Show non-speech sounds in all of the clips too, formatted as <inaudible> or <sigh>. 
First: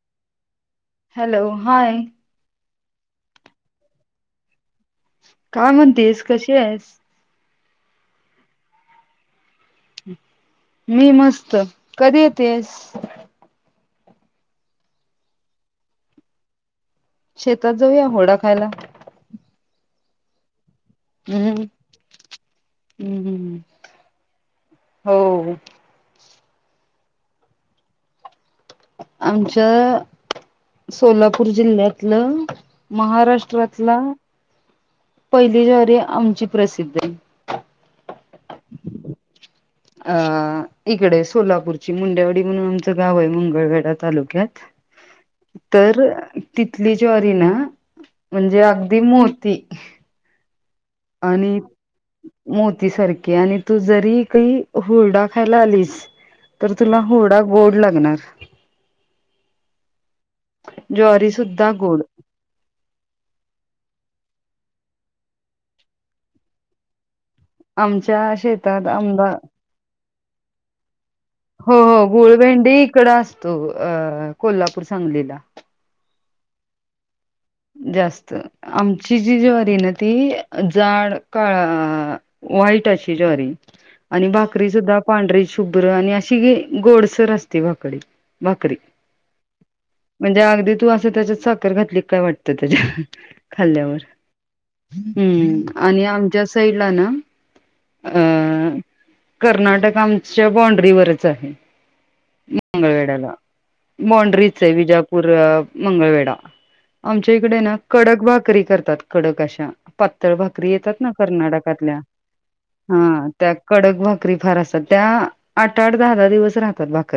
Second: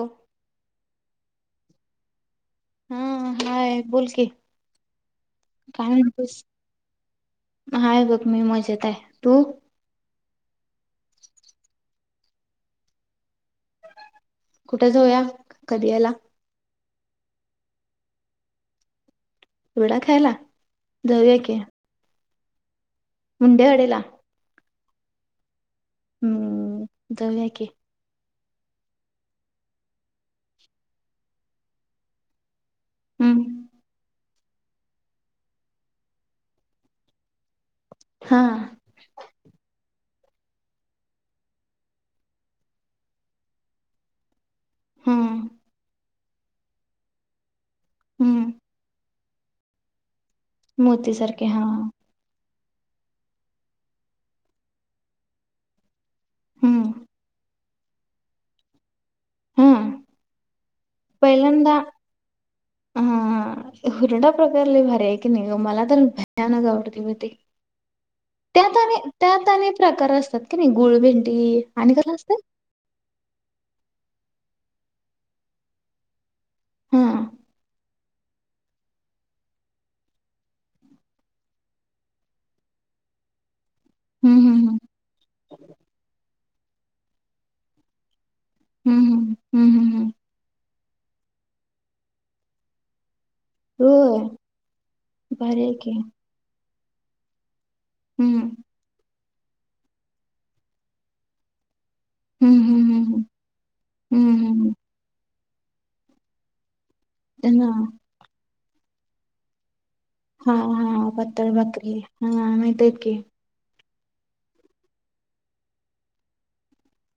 हो! Hello hi! हा hi बोल क. काय म्हणतेस कशी आहेस. हाय बघ मी मजेत आहे तू. मी मस्त कधी येतेस. कुठे जाऊया कधी याला. शेतात जाऊया होडा खायला. वडा खायला रया क.. हम्म हम्म मुडे्यावाडेला.. हो. हम्म दव्याकी. आमच्या सोलापूर जिल्ह्यातलं.. हम्म महाराष्ट्रातला.. पहिली जरी आमची प्रसिद्धी.. हा. अ इकडे सोलापूरची मुंड्यावडी म्हणून आमचं गाव आहे मंगळवेडा तालुक्यात.. हम्म तर तिथली ज्री ना हम्म म्हणजे अगदी मोठ.. ती.. मोती सारखे हा. मोतीसारखे आणि तू जरी काही हुरडा खायला आलीस.. तर हम्म तुला हुडा बोड लागणार. हम्म जवरी सुद्धा पहिल्यांदा गोड. हा हुरडा प्रकारले भर्याय की निघ मला तर भयानक आवडती भती. आमच्या त्यात शेतात आंबा त्यात अने प्रकार असतात क नाही गुळभेंडी.. हो हो गुळभेंडी इकड असतो अ कोल्हापूर सांगलीला. हा. जास्त आमची जी जवारी ना ती जाड काळा.. वईट अशी जॉरी.. आणि हम्म भाकरी हम्म सुद्धा पांढरी शुभ्र आणि अशी गोडसर असते भाकरी. बाकरी हम्म हम्म हम्म हम्म हम्म म्हणजेगदी तू अस.. त्याच्यात साखर घातली काय वाटत त्याच्या. खाल्ल्यावर होय भारी आहे ह् की आणि आमच्या साईडला ना.. अ हम्म. कर्नाटक आमच्या बाॉंड्रीवरच आहे. हम्म हम्म हम्म मंगळवेढ्याला हम्म बाॉंड्रीच आहे हम्म विजापूर मंगळवेढा.. आमच्या इकडे त्यांना ना कडक भाकरी करतात कडक अशा पतळ हा भाकरी येतात हा ना पातळ कर्नाटकातल्या भाकरी हा माहित आहेत की हा त्या कडक भाकरी फार असतात त्या आठ आठ दहा दहा दिवस राहतात बाकरी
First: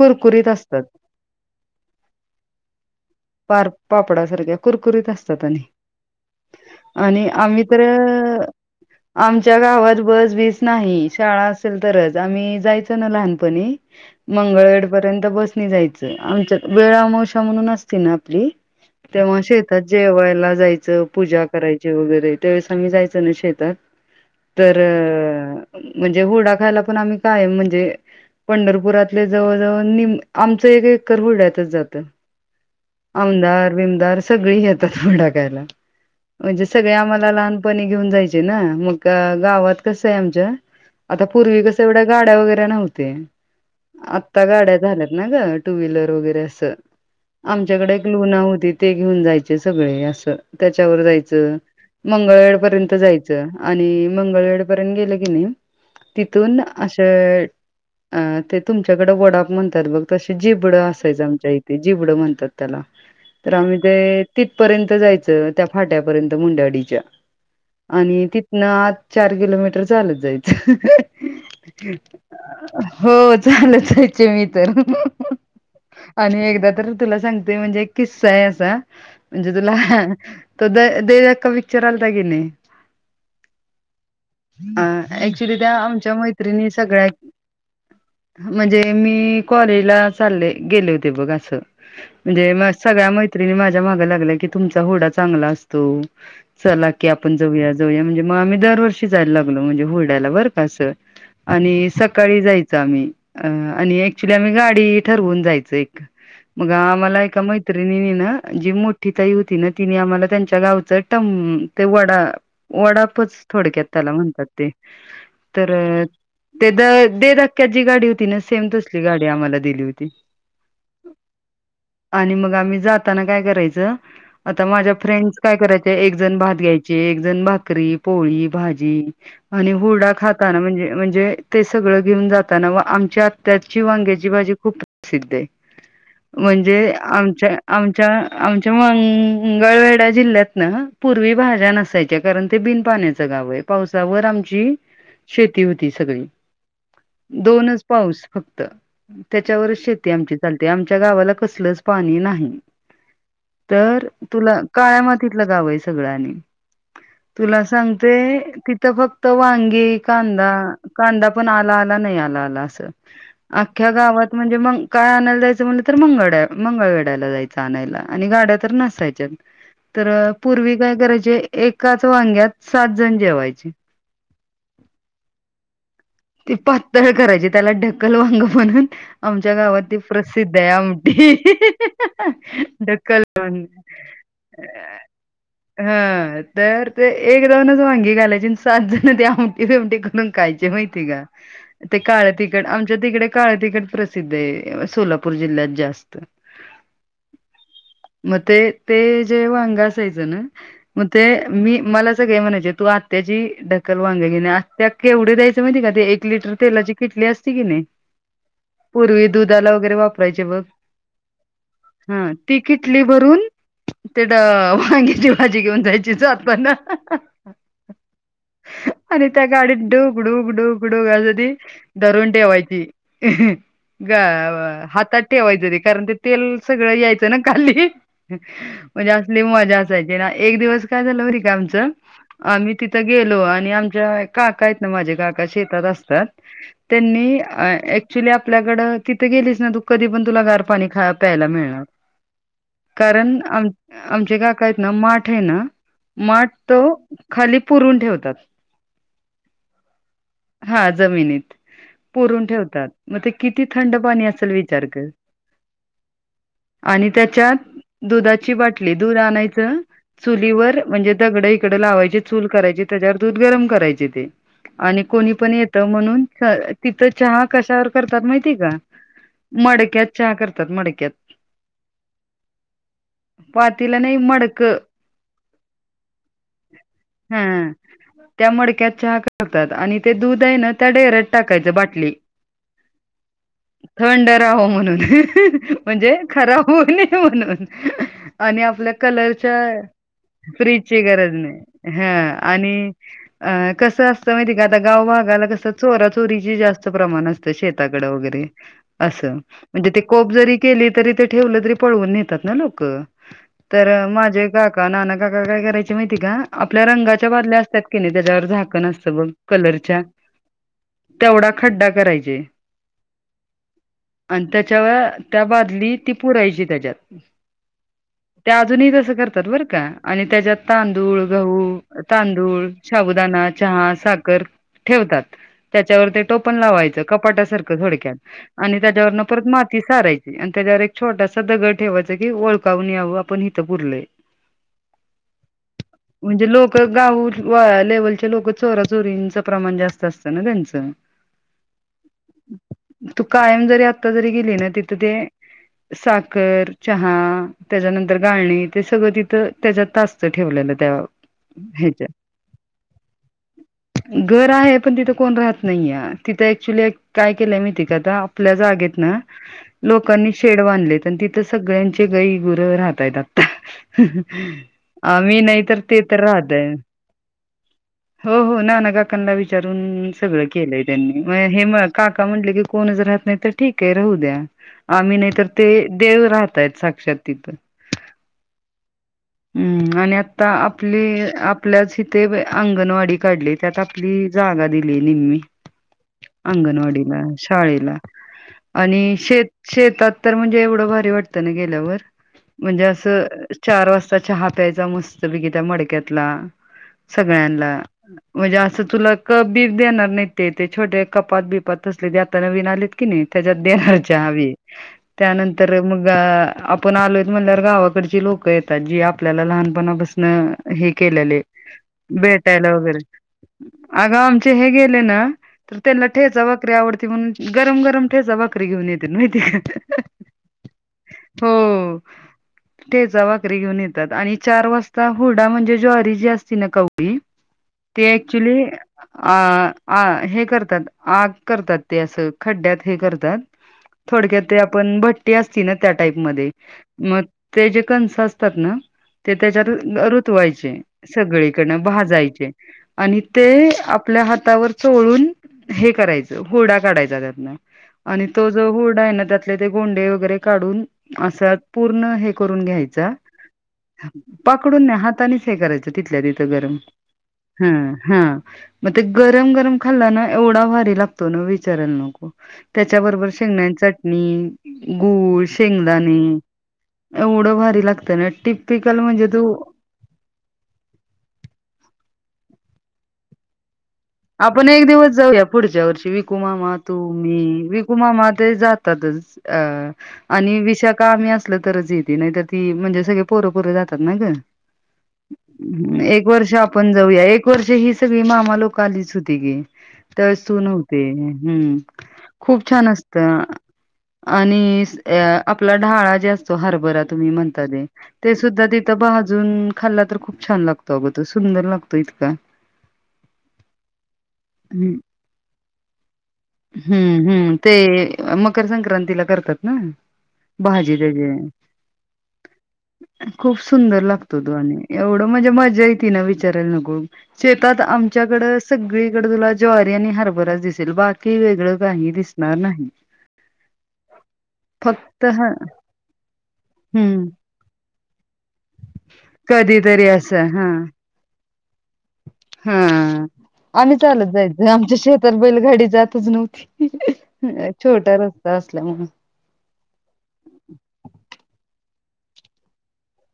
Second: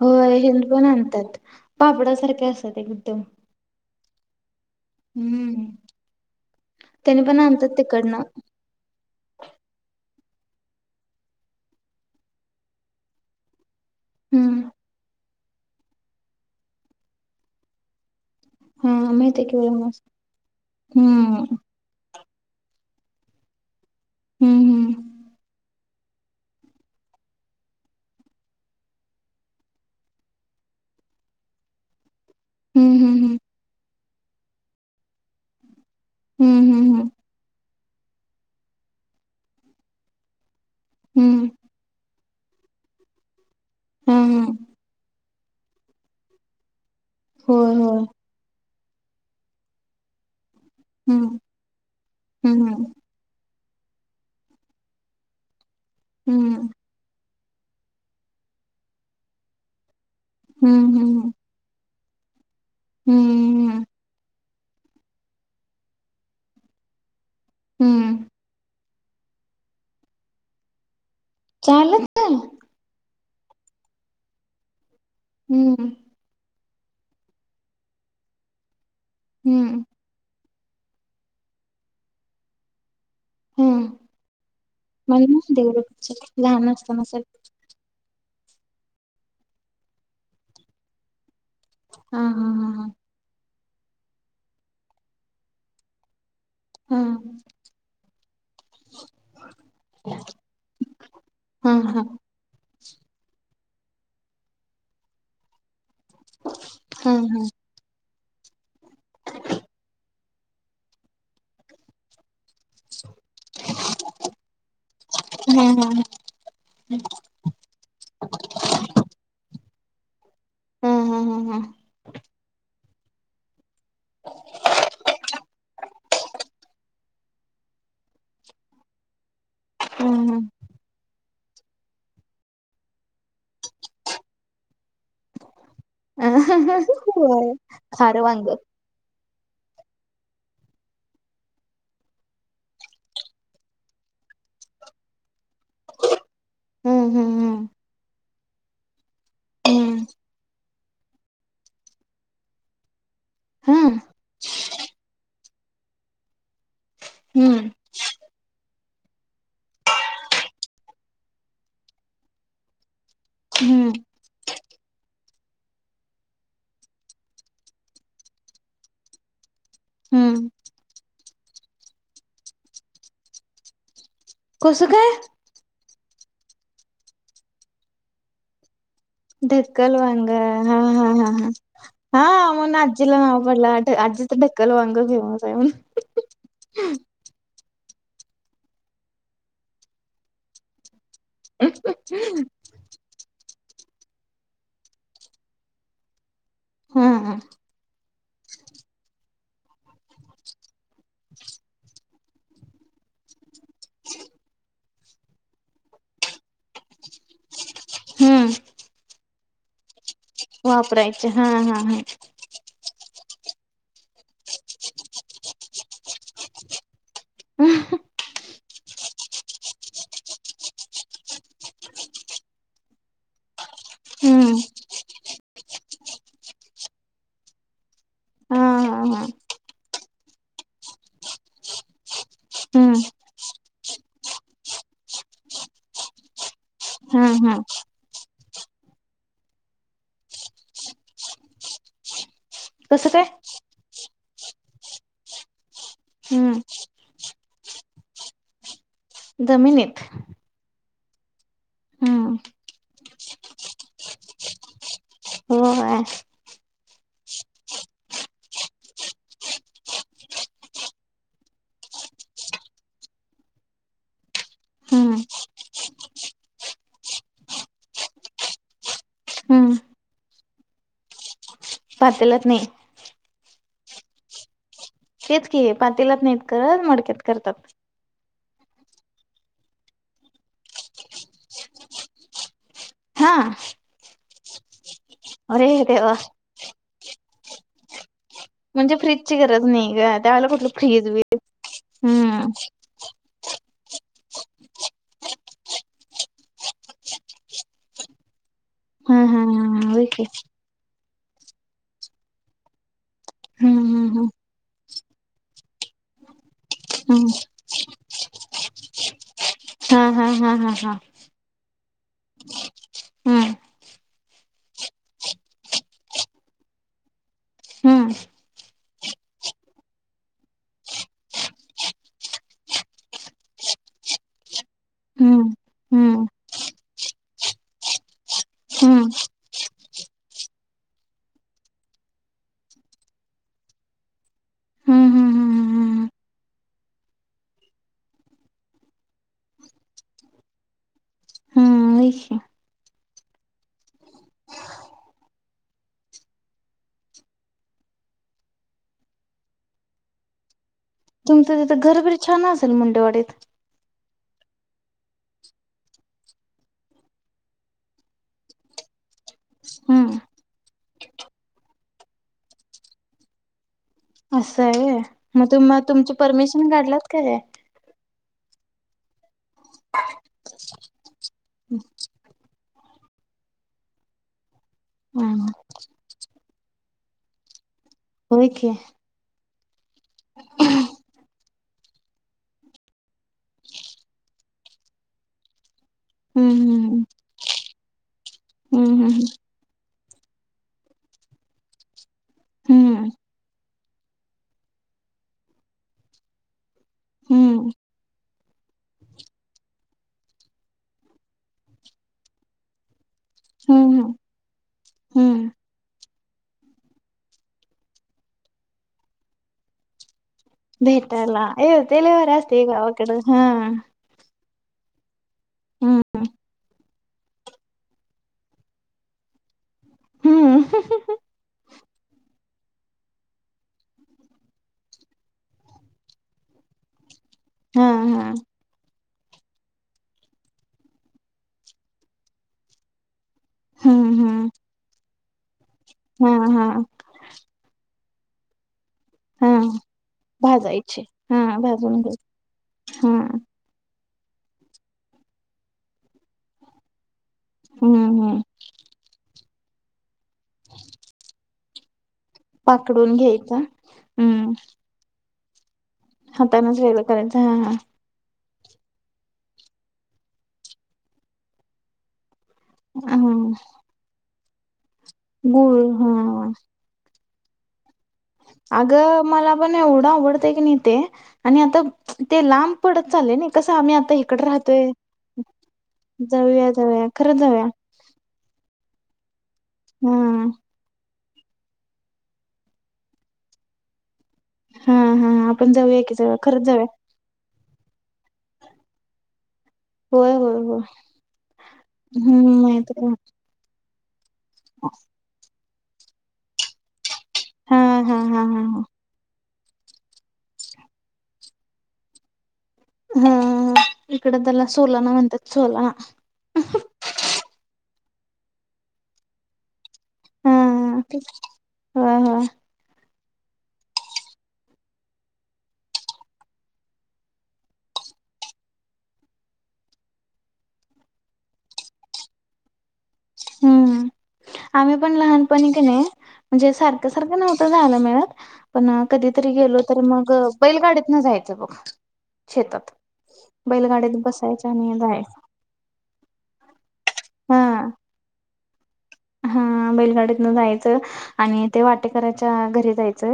हो हिंदू पण आणतात पापड सारख्या असतात एकदम ड कत हम्म त्याने आणि पण आम्ही आणतात तर तिकडनं आमच्या गावात बस वीस नाही शाळा असेल तरच आम्ही जायचो ना लहानपणी हम्म मंगळवेढ पर्यंत बसणी जायचं आमच्या वेळा अमावश्या म्हणून असती ना हा माहित तेव्हा आहे की मला शेतात मस्त जेवायला जायचं पूजा हम्म करायची वगैरे त्यावेळेस आम्ही जायचं ना शेतात तर हम्म म्हणजे होुडा खायला पण आम्ही काय म्हणजे पंढरपुरातले जवळ जवळ निम आमचं एक एकर होुड्यातच जात हम्म हम्म आमदार बमदार सगळी येतात डाकायला म्हणजे सगळे हम्म आम्हाला लहान घेऊन जा म गाात क आम पूर् हम्म क गाड्या वगैरे नव्हत आता हम्म हम्म हम्म हम्म हा हा गाड्या झाल्यात ना ग टू व्हीलर वगैरे असं हो हो आमच्याकडे एक होती ते घेऊन जायचे सगळे असं त्याच्यावर हम्म जायचं मंगळवेर हम्म पर्यंत जायचं आणि मंगळवेढ पर्यंत गेले गेणे तिथून हम्म असं अ ते तुमच्याकडे वडाप म्हणतात बघ तसे जिबडं हम्म असायच हम्म आमच्या इथे जिबड म्हणतात त्याला हम्म तर आम्ही हम्म ते तिथपर्यंत जायचं त्या फाट्यापर्यंत मुंड्यावाडीच्या हम्म आणि तिथनं चार किलोमीटर चालत जायच चालत हो चालचयचे मी तर हम्म आणि एकदा तर तुला सांगतेय म्हणजे किस्सा आहे असा म्हणजे तुला हम्म त द देका पिक्चर आलाता की नाही हम्म अ मला ना ऍक्चुली त्या देवरे आमच्या पिक्चर लहान मैत्रिणी असताना सगळ्या सर म्हणजे मी कॉलेजला चालले गेले होते बघ असं हा हा म्हणजे त्या मैत्र माझ्या माग लागल्या की तुमचा होडा चांगला असतो चला हा की हा. आपण जाऊया जाऊया म्हणजे मग आम्ही दरवर्षी जायला लागलो म्हणजे होरड्याला बरं कासं हा आणि हा सकाळी जायचं आम्ही आणि क्च्युली आम्ही गाडी ठरवून जायच एक मग हा आम्हाला ए माहि जी मोठी ताई होती ना तिने आम्हाला त्यांच्या गावच ट ते वडा वडापच थोडक्यात त्याला म्हणतात ते हा हा तर हा ते द दे क्क्या जी गाडी होती ना सेम तसली गाडी आम्हाला दिली होती हम्म हम्म हम्म हम्म म जाताना काय करायच आता माझ्या फ्रेंड काय कराय एक जण भात घ्यायचे एकण भात पोळी भाजी आणि हुरडा हा खाताना म्हणजे म्हणजे ते सगळं घेऊन जाताना व आमच्या त्याची वांग्याची भाजी खूप प्रसिद्ध आहे हा. म्हणजे होय आमच्या आमच्या खार वांग आमच्या म उंगाळवेडा जिल्ह्यात ना पूर्वी भाज्या नसायच्या कारण ते बिन पाण्याचं गाव आहे पावसावर आम शेती होती स हम्म हम्म दोनच पाऊस फक्त त्याच्यावरच हम्म. शेती आमची चालते आमच्या गावाला कसलच पाणी नाही हम्म हम्म तर तुला काळ्यामातीतलं गाव आहे सगळ्यांनी तुला हम्म सांगते कि फक्त वांगी कांदा कांदा पण आला आला नाही आला आला अस ह हम्म गावात म्हणजे म काय आणायला जायचं म्हटलं तर मंगळ मंगळवे आणाय आणि गाड्या तर नसायच्या हम्म. पूर् काय करा म्हणजे एकाच वांग्यात सात जण जेवायचे कसं काय ते पातळ करायचे त्याला ढकल वांग म्हनून आमच्या गावात त ढक्कल वांग प्रसिद्ध आहे हा हा हा आमठी हा. हा म्हणून आजीला ढकल नाव पडलं आजी तर ढक्कल वांग फेमस आहे म्हणून. हा तर ते एक जाऊ वांगी घालायची सात जण ते आमटे फेमटे करून खयचे माहिती का ते काळ तिकड आमच्या तिकडे काळ तिकट प्रसिद्ध आहे सोलापूर जिल्ह्यात जास्त. हम्म हम्म. मग ते ते जेव्हा अंग असायचं ना मग ते मी मला असं का म्हणायच त आत्याची ढकल वांगे घेणे आत्या केवढी द्याय चा माहिती आहे का ते एक लिटरची तेलाची केटली असती की नी हम्म पुर्वी दुधाला वगैरे वाप रायचे बघ वापरायचे हा हा हा हम्म ती किटली भरून तेढं वांग्याची भाजी घेऊन जायचीच जात पणं आणि त्या गाडीत डू डूकडुकडूक असं ती धरून ठेवायची. गाव हम्म. हातात ठेवायचं रे कारण ते तेल सगळं यायचं ना खाली हा हा म्हणजे हा असली मजा असायची ना एक दिवस काय झालं हो रे का आमचं आम्ही हम्म तिथं गेलो आणि आ चाय काका आहे न माझ्या काका शेतात असतात हा त्यांनी हा अय एक्च्युली आपल्याकडे तिथं गेलीच ना तू कधी पण तुला गार पाणी खा प्यायला मिळणार. कसं काय कारण आम आमचे काका आहेत ना माठ आहे ना माठ हम्म. तो खाली पुरून ठेवतात. जमिनीत हा जमिनीत हम्म पुरून ठेवतात मग ते किती थंड पाणी असेल विचार कर. <unintelligible> आणि त्याच्यात दुधाची बाटली दूध आणायचं चुल्हीवर म्हणजे दगडं इकडं लावायचे चूल करायची त्याच्यावर दूध गरम करायचे ते आणि हम्म कोणी पण येतं म्हणून तिथं चहा कशावर करतात माहिती का? हम्म मडक्यात चहा करतात मडक्यात. पातलात नाही. पातीले नाही माडकं तेच की पातेलात नाहीत करत मडक्यात हा करतात. त्या मडक्यात चहा करतात आणि ते दूध आहे ना त्या डेरेक्ट टाकायचा बाटली हा थंड राहो म्हणून अरे देवा म्हणजे खराब होऊ नी म्हणून आणि आपल्या म्हणजे फ्रीजची कलरच्या गरज नाही ग त्यावेळेला कुठलं फ्रीजची फ्रीज गरज बीज नाही हा हम्म आणि अ कसं अस तं माहिती का आता गावभगाला कसं चोरा चोरीची जास्त प्रमाण असतं शेताकडं वगैरे हा असं हा म्हणजे हा ते होय की कोप जरी केली तरी ते ठेवलं तरी पळवून नेतात ना लोकं हम्म तर हम्म माझे काका नाना काका काय करायचे माहितीय का? आपल्या हम्म रंगाच्या बादल्या असतात की नाही त्याच्यावर झाकण असतं ब कलरच्या हा हा हा हा हा तेवढा खड्डा करायचे. हम्म. आणि त्याच्यावर त्या बादली ती पुरायची त्याच्यात. हम्म. ते अजूनही तसं करतात बरं का आणि त्याच्यात तांदूळ गहू तांदूळ, शाबुदाना चहा साखर ठेवतात हम्म त्याचावर हम्म टोपन लावायचा कपाटा सारख थोडक्यात आणि त्या हम्म वरनं परत माती सारायची आणि त्याच्यावर एक छोटासा दगड ठेवायचा की ओळखवून यावं आपण हिथं पुरलय हम्म हम्म हम्म म्हणजे लोकं गावं आ लेवलच्या लोकं चोरा चोरींचा प्रमाण जास्त असतं ना त्यांचा हम्म होय की तू कायम जरी आता जरी गेली ना तिथं ते साखर चहा त्याच्यानंतर गाळणी ते सगळं तिथं त्याच्यात असतं ठेवलेलं. त्या तुमचं तिथ ह्याच्यात घरबीर छान असेल मुंडेवाडीत. घर आहे पण तिथं कोण राहत नाहीय तिथं ऍक्च्युली काय केलंय माहितीय आता आपल्या जागेत ना हम्म लोकांनी शेड बांधलेत आणि तिथं सगळ्यांचे गई गुरं राहतायेत आता असं आहे व्हय आम्ही मग नाही तुम तर ते तुमची तर परमिशन राहतय काढलात काय हो हो नानाकाकांना विचारून सगळं केलंय त्यांनी म हे काका म्हटलं की कोणच राहत नाही तर ठीक आहे राहू द्या आम्ही नाही हम्म तर ते देव राहतय स साक्षात तिथं होय की हुं आणि आता आपली आपल्याच इथे आ गणवाडी काढली त्यात आपली जागा दिली निम्मी हम्म अंगणवाडीला शाळेला हम्म आणि शेत शेतात तर म्हणजे एवढं भारी वाटत ना गेल्यावर म्हणजे अस हम्म चार वाजता चहा प्यायचा मस्तपैकी त्या मडक्यातला हम्म सगळ्यांनला म्हणजे असं तुला कप बीप देणार नाही ते छोटे कपात बिपात तसले ते आता नवीन आलेत कि नाही त्याच्यात हम्म हम्म देरच्या हवी हम्म त्यानंतर मग ग आपण आलोयत म्हणल्या गावाकडची लोकं येतात जी आपल्याला लहानपणापासन ह हे केल्याले, भेटायला ये ते लय भारी असतय भेटायला वगैरे गावाकडं हा अगं आमचे हे गेले ना तर हम्म त्यांना ठेचा भाकरी आवड ती म्हणून गरम गरम ठेचा भाकरी घेऊन येते माहतीये हम्म का हो ठेचा भाकरी घेऊन येतात आणि चार वाजता हुरडा म्हणजे ज्वारी जी असती ना कवळी हा ते हा ऍक्चुली अ आ हे करतात आग करतात ते असं खड्ड्यात हे करतात हम्म थोडक्यात हम्म ते आपण भट्टी असती ना त्या टाईप हा मध्ये हा मग ते जे कण सं असतात ना ते हा तेच्यात रुतवायची भाजायचे हा सगळीकडन भाजून भा घे जायची हा आणि ते आपल्या हातावर चोळून हे करायचं हुरडा काढायचा त्यातला हम्म आणि हम्म तो जो हुरडा आहे ना त्यातले ते गोंडे वगैरे काढून अस पूर्ण हे करून घ्यायच, पाकडून घ्यायचा हम्म पाखडून नाही हातानीच हे करायचं तिथल्या तिथं गरम हातानच वेगळं करायचं ह हा हुं ह मग ते गरम गरम खाल्ला ना एवढा भारी लागतो ना विचारायला नको! हा त्याच्याबरोबर हा शेंगण्याची चटणी, गूळ, गुळ शेंगदाणे हा एवढं भारी लागत अगं मला पण एवढं आवडतय की नाही ते आणि आता ते लांब पडत चाललय नइ कसं आम्ही आ आपण एक दिवस जाऊया पुढच्या वर्षी विकु जाऊया मामा तू जाऊया मी खरंच जाऊया विकुमामा ते जात तातच अ हा आणि विशाखा आम्ही अस असलं तरच येते नाही तर ती म्हणजे सगळे पोरं पोरं जातात ना ग हा हा आपण जाऊया की एक जाऊया वर्ष खरंच आपण जाऊया एक वर्ष म्हे ही सगळी मामा लोक आलीच होती की होय त्यावेळेस होय तू होय नव्हती. हुं हम्म खूप छान माहित आहे असत आणि आपला ढाळा जे असतो हरभरा तुम्ही म्हणता हा ते हा ते हा हा हा सुद्धा भा जून खाल्ला तर खूप छान लागतो अग सुंदर लागतो इतका इकडं त्याला सोलाना म्हणत्यात सोलाना हुं हुं ते मकर संक्रांतीला करतात ना हा भाजी त्याजी होय होय खूप सुंदर लागतो तो आणि एवढं म्हणजे मज्जा येते ना विचारायला नको शेतात आम तुमच्याकडे सगळीकडे तुला ज्वारी आणि हरबराच दिसेल बाकी वेगळं काही दिसणार नाही. हम्म आम्ही पण फक्त ह लहानपणी क नाही. म्हणजे सारखं हम्म सारखं नव्हतं जायला मिळत पण कधीतरी गेलो तर मग असं हा बैलगाडीत ना जायच. हा शेतात. आम्ही बैलगाडीत चालत जायच बसायचं आणि आमच्या जायचं शेतात बैलगाडी जातच नव्हती हा छोटा रस का असल्या. हा बैलगाडीतन जायचं आणि ते वाटेकरच्या घरी जायच.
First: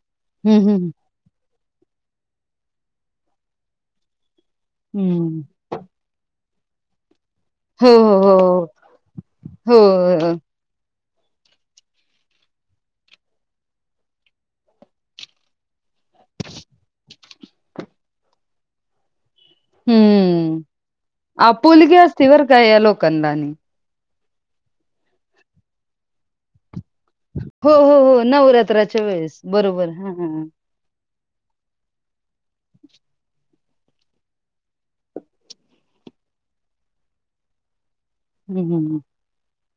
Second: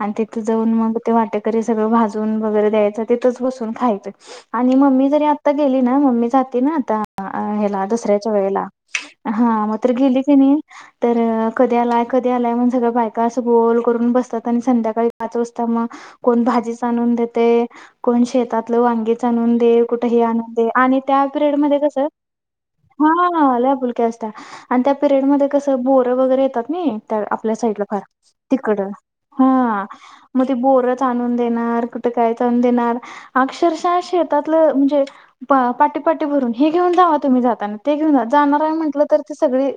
आणि तिथं हम्म जाऊन हम्म मग ते वाटेकरी सगळं भाजून वगैरे द्यायचं तिथंच बसून खायचंय. आणि मम्मी जरी हम्म आता गेली ना मम्मी जाते ना आता ह्याला हो दसऱ्याच्या हो वेळेला हा हो मग्र गेली. हो की नाही तर कधी आलाय कधी आलाय म्हग सगळ बायका असं गोल करून बसतात आणि संध्याकाळी पाच वाजता. ग कोण भाजी च आणून देते कोण शेतातलं वांगी. आण दे कुठ आण हम्म दे आणि त्या पिरयड म आपुलकी कस असती बर का या हा लोकांना आणि आल्या, आणि त्या पिरयड म कस बोर वगैरे येतात नाही. आपल्या हो साईडला हो फ हो तिकड नवरात्राच्या वेळेस हा बरोबर हा मग ते बोर. आणून देणार कुठ काही देणार अक्षश शेतात म्हणजे पाठी पाटी भरून हे घेऊन जावा तुम्ही जाताना ते घेऊन जाणार हम्म म्हटलं तर ते सगळी.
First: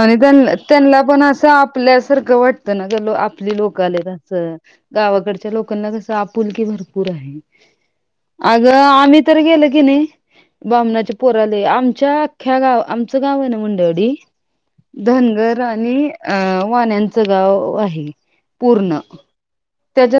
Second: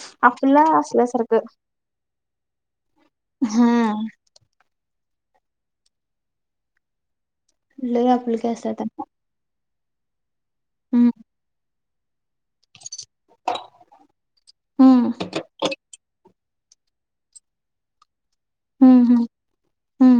आणि आपला त्यांना पण असल्यासारखं असं आपल्यासारखं वाटत ना ग आपली लोक आले हां, तसं. गावाकडच्या लोकांना कस आपुलकी भरपूर आहे लय आपुलकी अग असत्या त्यांना. आम्ही तर गेलो. हम्म, बमणाच्या पोराले आमच्या ख्या गाव आमचं गाव आहे ना मुंडडी हम्म, धनगर आणि अ वाण्याच गाव आहे पूर्ण हम्म, हम्म, हम्म. त्याच्या